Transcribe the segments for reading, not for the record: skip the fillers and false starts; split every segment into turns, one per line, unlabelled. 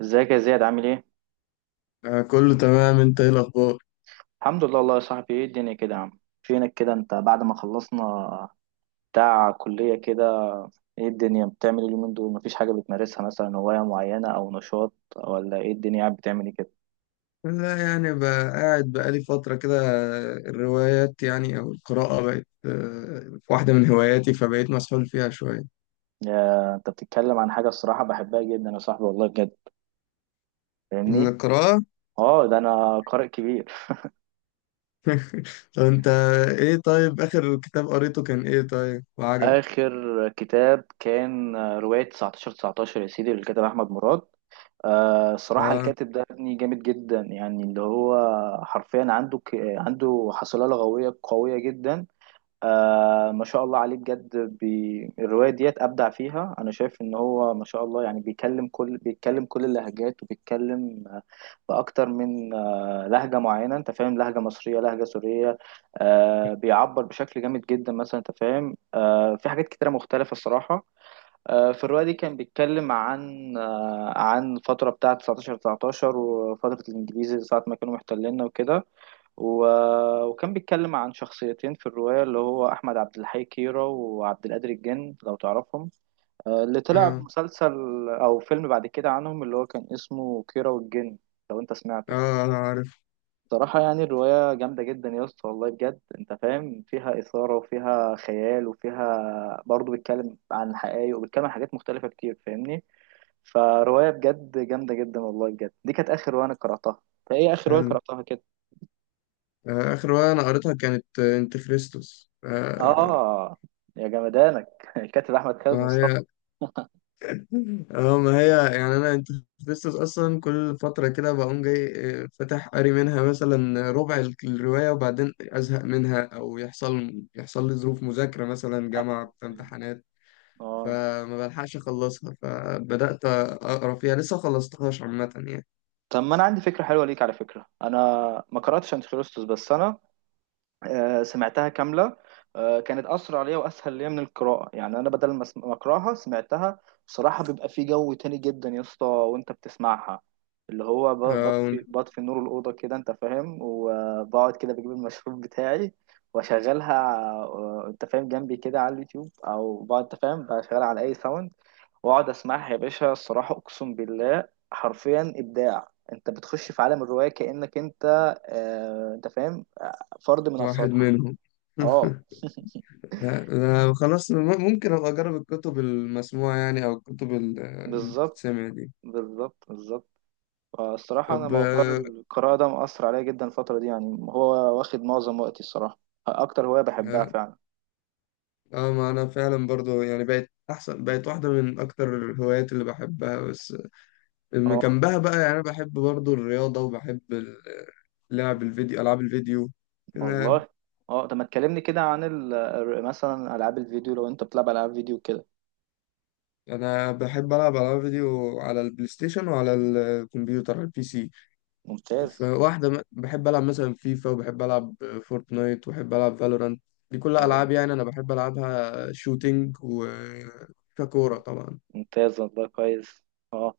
ازيك يا زياد عامل ايه؟
كله تمام، انت ايه الاخبار؟
الحمد لله والله يا صاحبي. ايه الدنيا كده يا عم، فينك كده انت بعد ما خلصنا بتاع كلية كده؟ ايه الدنيا بتعمل إيه اليومين دول؟ مفيش حاجة بتمارسها مثلا، هواية معينة او نشاط؟ ولا ايه الدنيا قاعد بتعمل ايه كده؟
لا يعني، بقى قاعد بقالي فتره كده. الروايات يعني او القراءه بقت واحده من هواياتي، فبقيت مسحول فيها شويه.
يا انت بتتكلم عن حاجة الصراحة بحبها جدا يا صاحبي والله بجد. فاهمني؟
القراءه.
اه، ده انا قارئ كبير.
طب انت ايه طيب، اخر كتاب قريته كان ايه طيب وعجبك؟
اخر كتاب كان رواية 19 19 يا سيدي للكاتب احمد مراد. آه صراحة
اه.
الكاتب ده ابني جامد جدا، يعني اللي هو حرفيا عنده عنده حصيلة لغوية قوية جدا. آه ما شاء الله عليه بجد، الرواية ديت أبدع فيها. أنا شايف إن هو ما شاء الله يعني بيكلم كل بيتكلم كل اللهجات، وبيتكلم بأكتر من لهجة معينة، أنت فاهم، لهجة مصرية لهجة سورية. آه بيعبر بشكل جامد جدا مثلا، أنت فاهم، في حاجات كتيرة مختلفة الصراحة. في الرواية دي كان بيتكلم عن عن الفترة بتاعة 19 19 وفترة الإنجليز ساعة ما كانوا محتليننا وكده. وكان بيتكلم عن شخصيتين في الرواية، اللي هو أحمد عبد الحي كيرة وعبد القادر الجن، لو تعرفهم. آه، اللي طلع
اه.
مسلسل أو فيلم بعد كده عنهم، اللي هو كان اسمه كيرة والجن، لو أنت سمعته.
اه انا عارف.
صراحة يعني الرواية جامدة جدا يا اسطى والله بجد، انت فاهم، فيها إثارة وفيها خيال وفيها برضه بيتكلم عن حقائق وبيتكلم عن حاجات مختلفة كتير، فاهمني؟ فرواية بجد جامدة جدا والله بجد. دي كانت آخر رواية أنا قرأتها. فإيه آخر رواية
حلو.
قرأتها كده؟
اخر روايه انا قريتها كانت، انت خريستوس.
آه، يا جمدانك الكاتب أحمد خالد مصطفى.
هي. اه ما هي. يعني انا انت، لسه اصلا كل فتره كده بقوم جاي، فاتح قاري منها مثلا ربع الروايه، وبعدين ازهق منها او يحصل لي ظروف مذاكره، مثلا
أيوة.
جامعه في
أيوة.
امتحانات،
آه،
فما بلحقش اخلصها، فبدات اقرا فيها لسه ما خلصتهاش عامه يعني.
طب ما أنا عندي فكرة حلوة ليك على فكرة. أنا ما قرأتش أنتي خريستوس، بس أنا سمعتها كاملة. آه، كانت أسرع ليا وأسهل ليا من القراءة، يعني أنا بدل ما أقرأها سمعتها. بصراحة بيبقى في جو تاني جدا يا اسطى وأنت بتسمعها، اللي هو
وأنت.
بطفي نور الأوضة كده أنت فاهم، وبقعد كده بجيب المشروب بتاعي وأشغلها، آه، أنت فاهم، جنبي كده على اليوتيوب، أو بقعد أنت فاهم بشغلها على أي ساوند، وأقعد أسمعها يا باشا. الصراحة أقسم بالله حرفيا إبداع، أنت بتخش في عالم الرواية كأنك أنت، آه، أنت فاهم، فرد من
واحد
افرادها.
منهم.
اه
لا لا، خلاص، ممكن ابقى اجرب الكتب المسموعه يعني، او الكتب اللي
بالظبط.
بتتسمع دي.
بالظبط بالظبط. الصراحة أنا
طب.
موضوع القراءة ده مأثر عليا جدا الفترة دي، يعني هو واخد معظم وقتي الصراحة. أكتر هواية بحبها
آه،
فعلا.
اه ما انا فعلا برضو يعني بقت احسن، بقت واحده من اكتر الهوايات اللي بحبها، بس من
اه،
جنبها بقى، يعني انا بحب برضو الرياضه، وبحب لعب الفيديو، العاب الفيديو. تمام.
والله. اه، طب ما تكلمني كده عن مثلا ألعاب الفيديو، لو أنت بتلعب ألعاب فيديو كده.
انا بحب العب العاب فيديو على البلاي ستيشن وعلى الكمبيوتر، على البي سي.
ممتاز.
بحب العب مثلا فيفا، وبحب العب فورتنايت، وبحب العب فالورانت. دي كلها العاب
اه،
يعني انا بحب العبها، شوتينج و ككورة طبعا.
ممتاز والله، كويس. اه،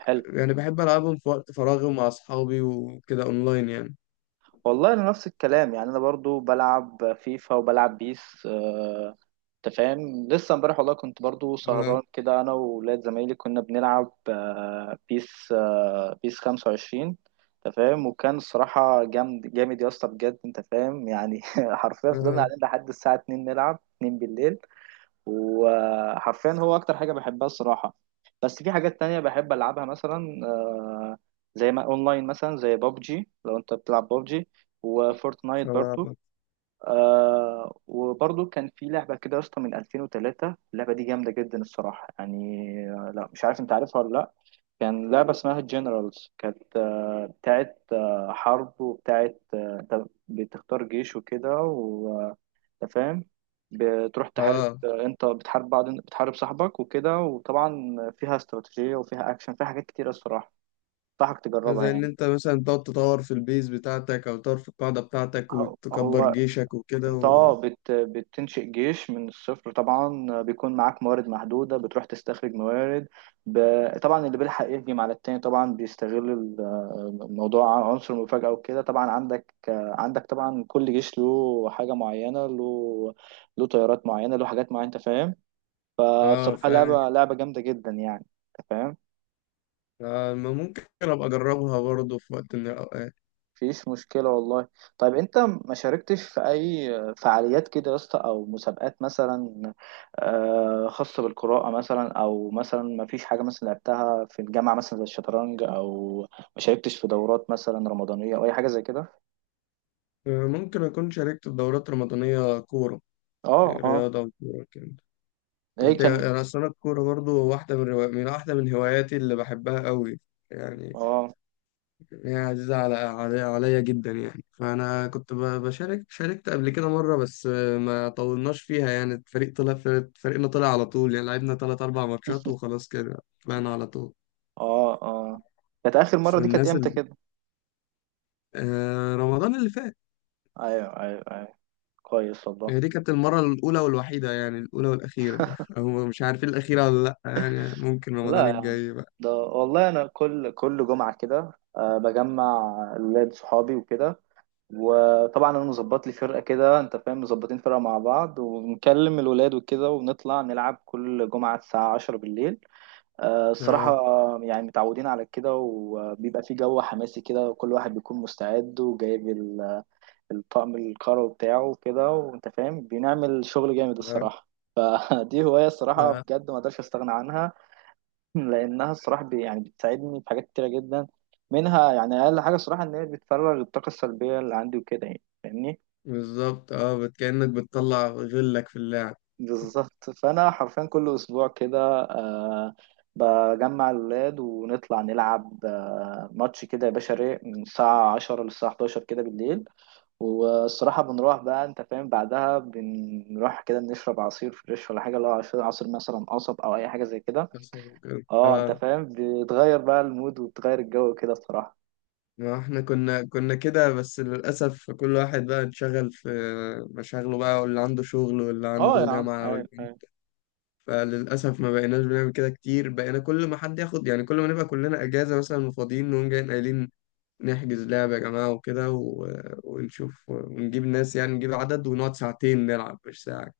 حلو.
يعني بحب ألعبهم في وقت فراغي ومع أصحابي وكده، أونلاين يعني.
والله انا نفس الكلام، يعني انا برضو بلعب فيفا وبلعب بيس. آه، انت فاهم لسه امبارح والله كنت برضو
اه.
سهران كده انا وولاد زمايلي، كنا بنلعب بيس، بيس 25، انت فاهم، وكان الصراحة جامد جامد يا اسطى بجد، انت فاهم يعني. حرفيا فضلنا
اه.
قاعدين لحد الساعة 2 نلعب، 2 بالليل، وحرفيا هو اكتر حاجه بحبها الصراحه. بس في حاجات تانية بحب العبها مثلا، آه، زي ما اونلاين مثلا زي بابجي، لو انت بتلعب بابجي وفورتنايت برضو.
صعب.
آه وبرضو كان في لعبة كده يا اسطى من 2003، اللعبة دي جامدة جدا الصراحة يعني. آه، لا مش عارف انت عارفها ولا لا. كان لعبة اسمها جنرالز، كانت بتاعت حرب، وبتاعت انت بتختار جيش وكده، انت فاهم، بتروح تحارب،
اه.
انت بتحارب بعض بتحارب صاحبك وكده، وطبعا فيها استراتيجية وفيها اكشن، فيها حاجات كتيرة الصراحة. انصحك تجربها
زي ان
يعني.
انت مثلا تقعد تطور في البيز بتاعتك، او تطور في القاعدة بتاعتك،
هو
وتكبر
هو
جيشك وكده
انت
و...
بتنشئ جيش من الصفر، طبعا بيكون معاك موارد محدودة، بتروح تستخرج موارد ب... طبعا اللي بيلحق يهجم على التاني، طبعا بيستغل الموضوع عن عنصر المفاجأة وكده. طبعا عندك طبعا كل جيش له حاجة معينة، له طيارات معينة، له حاجات معينة، انت فاهم.
اه
فصراحة
فاهم.
لعبة جامدة جدا يعني، انت فاهم.
آه ما ممكن ابقى اجربها برضه في وقت من الاوقات.
مفيش مشكلة والله. طيب انت ما شاركتش في اي فعاليات كده يا اسطى او مسابقات مثلا، آه، خاصة بالقراءة مثلا، او مثلا ما فيش حاجة مثلا لعبتها في الجامعة مثلا زي الشطرنج، او ما شاركتش في دورات مثلا رمضانية او اي حاجة زي كده؟
ممكن اكون شاركت في دورات رمضانية، كورة،
اه اه.
رياضة وكورة كده. يعني
ايه
دي-
كان؟
انا اصلا الكورة برضه واحدة من واحدة من هواياتي اللي بحبها قوي يعني.
اه
يعني عزيزة عليا جدا يعني، فأنا كنت بشارك، شاركت قبل كده مرة، بس ما طولناش فيها يعني، الفريق طلع فريقنا طلع على طول يعني، لعبنا تلات أربع ماتشات وخلاص كده، طلعنا على طول.
اه اه. كانت اخر
بس
مرة دي كانت
الناس
امتى
ال...
كده؟
رمضان اللي فات.
ايوه ايوه ايوه، كويس والله.
يعني دي كانت المرة الأولى والوحيدة، يعني الأولى والأخيرة، أو مش عارفين الأخيرة ولا لأ يعني، ممكن رمضان
لا،
الجاي بقى.
ده والله انا كل جمعه كده أه بجمع ولاد صحابي وكده، وطبعا انا مظبط لي فرقه كده انت فاهم، مظبطين فرقه مع بعض، ونكلم الولاد وكده، ونطلع نلعب كل جمعه الساعه 10 بالليل. أه
اه.
الصراحه يعني متعودين على كده، وبيبقى في جو حماسي كده، وكل واحد بيكون مستعد وجايب الطقم القروي بتاعه وكده، وانت فاهم بنعمل شغل جامد
لا
الصراحه. فدي هوايه الصراحه
لا.
بجد ما اقدرش استغنى عنها. لانها الصراحه يعني بتساعدني في حاجات كتيره جدا منها، يعني اقل حاجه الصراحه ان هي بتفرغ الطاقه السلبيه اللي عندي وكده، يعني فاهمني؟
بالظبط. اه، كأنك بتطلع غلك في اللعب.
بالظبط. فانا حرفيا كل اسبوع كده، آه، بجمع الولاد ونطلع نلعب آه ماتش كده يا باشا رايق من الساعه 10 للساعه 11 كده بالليل. والصراحة بنروح بقى انت فاهم بعدها، بنروح كده نشرب عصير فريش ولا حاجة، لو عصير مثلا قصب او اي حاجة زي كده.
بس هو كده.
اه انت
اه.
فاهم بتغير بقى المود وبتغير الجو كده الصراحة.
ما احنا كنا كده، بس للأسف كل واحد بقى اتشغل في مشاغله بقى، واللي عنده شغل، واللي
اه
عنده
يا عم،
جامعة،
عين
واللي،
عين
فللأسف ما بقيناش بنعمل كده كتير، بقينا كل ما حد ياخد يعني، كل ما نبقى كلنا أجازة مثلا وفاضيين، نقوم جايين قايلين نحجز لعبة يا جماعة وكده و... ونشوف ونجيب ناس، يعني نجيب عدد ونقعد ساعتين نلعب، مش ساعة.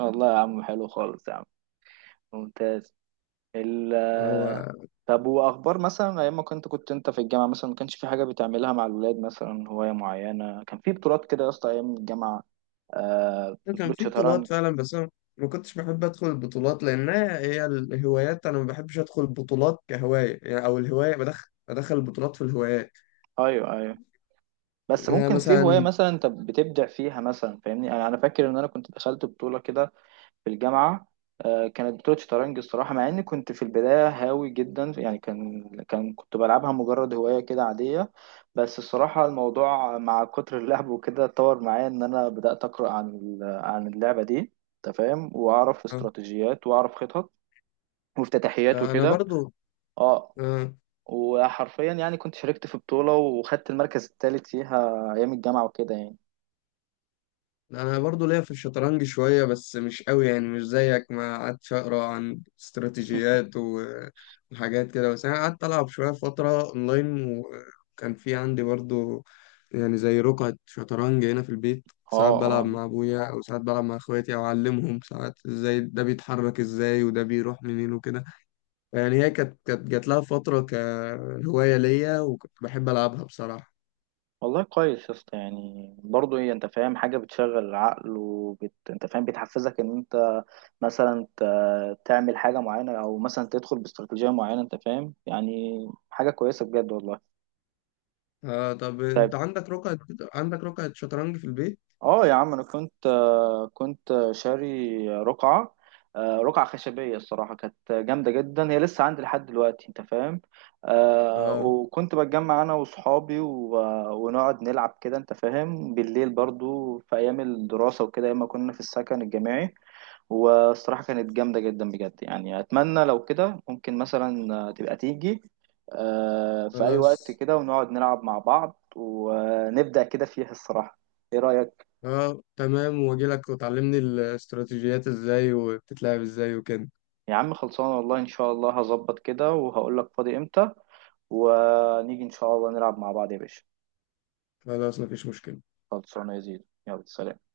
والله يا عم حلو خالص يا عم، ممتاز. ال
هو
طب واخبار مثلا ايام ما كنت انت في الجامعه مثلا، ما كانش في حاجه بتعملها مع الولاد مثلا، هوايه معينه، كان في بطولات كده يا اسطى ايام الجامعه، آه
كان
بطوله
في بطولات
شطرنج؟
فعلا، بس انا ما كنتش بحب ادخل البطولات، لانها هي الهوايات، انا ما بحبش ادخل البطولات كهوايه يعني، او الهوايه، بدخل بدخل البطولات في الهوايات.
ايوه ايوه، بس
يعني انا
ممكن في هوايه
مثلا
مثلا انت بتبدع فيها مثلا، فاهمني، انا فاكر ان انا كنت دخلت بطوله كده في الجامعة. آه، كانت بطولة شطرنج الصراحة، مع إني كنت في البداية هاوي جدا، يعني كان كنت بلعبها مجرد هواية كده عادية. بس الصراحة الموضوع مع كتر اللعب وكده اتطور معايا إن أنا بدأت أقرأ عن عن اللعبة دي، أنت فاهم، وأعرف استراتيجيات وأعرف خطط وافتتاحيات
آه، انا
وكده.
برضو
أه
آه،
وحرفيا يعني كنت شاركت في بطولة وخدت المركز الثالث فيها أيام الجامعة وكده يعني.
انا برضو ليا في الشطرنج شوية، بس مش قوي يعني، مش زيك، ما قعدتش اقرا عن استراتيجيات وحاجات كده، بس انا قعدت العب شوية فترة اونلاين، وكان في عندي برضو يعني زي رقعة شطرنج هنا في البيت، ساعات
أه
بلعب
أه،
مع ابويا، او ساعات بلعب مع اخواتي، او اعلمهم ساعات ازاي ده بيتحرك، ازاي وده بيروح منين وكده. يعني هي كانت جات لها فترة كهواية ليا، وكنت بحب العبها بصراحة.
والله كويس يا اسطى. يعني برضه ايه، انت فاهم، حاجه بتشغل العقل انت فاهم بتحفزك ان انت مثلا تعمل حاجه معينه، او مثلا تدخل باستراتيجيه معينه، انت فاهم يعني، حاجه كويسه بجد والله.
آه طب
طيب.
انت عندك رقعة عندك رقعة شطرنج في البيت؟
اه يا عم، انا كنت، آه، كنت شاري رقعه، آه، رقعه خشبيه، الصراحه كانت جامده جدا، هي لسه عندي لحد دلوقتي انت فاهم. آه،
آه.
وكنت بتجمع انا واصحابي ونقعد نلعب كده، انت فاهم، بالليل برضو في ايام الدراسه وكده، ايام ما كنا في السكن الجامعي. والصراحه كانت جامده جدا بجد، يعني اتمنى لو كده ممكن مثلا، آه، تبقى تيجي، آه، في اي وقت
خلاص.
كده، ونقعد نلعب مع بعض ونبدا كده فيها الصراحه. ايه رايك؟
اه تمام، واجي لك وتعلمني الاستراتيجيات ازاي وبتتلعب ازاي وكده.
يا عم خلصانة والله، إن شاء الله هظبط كده وهقول لك فاضي إمتى، ونيجي إن شاء الله نلعب مع بعض يا باشا.
خلاص مفيش مشكلة.
خلصانة يا زيد، يلا سلام.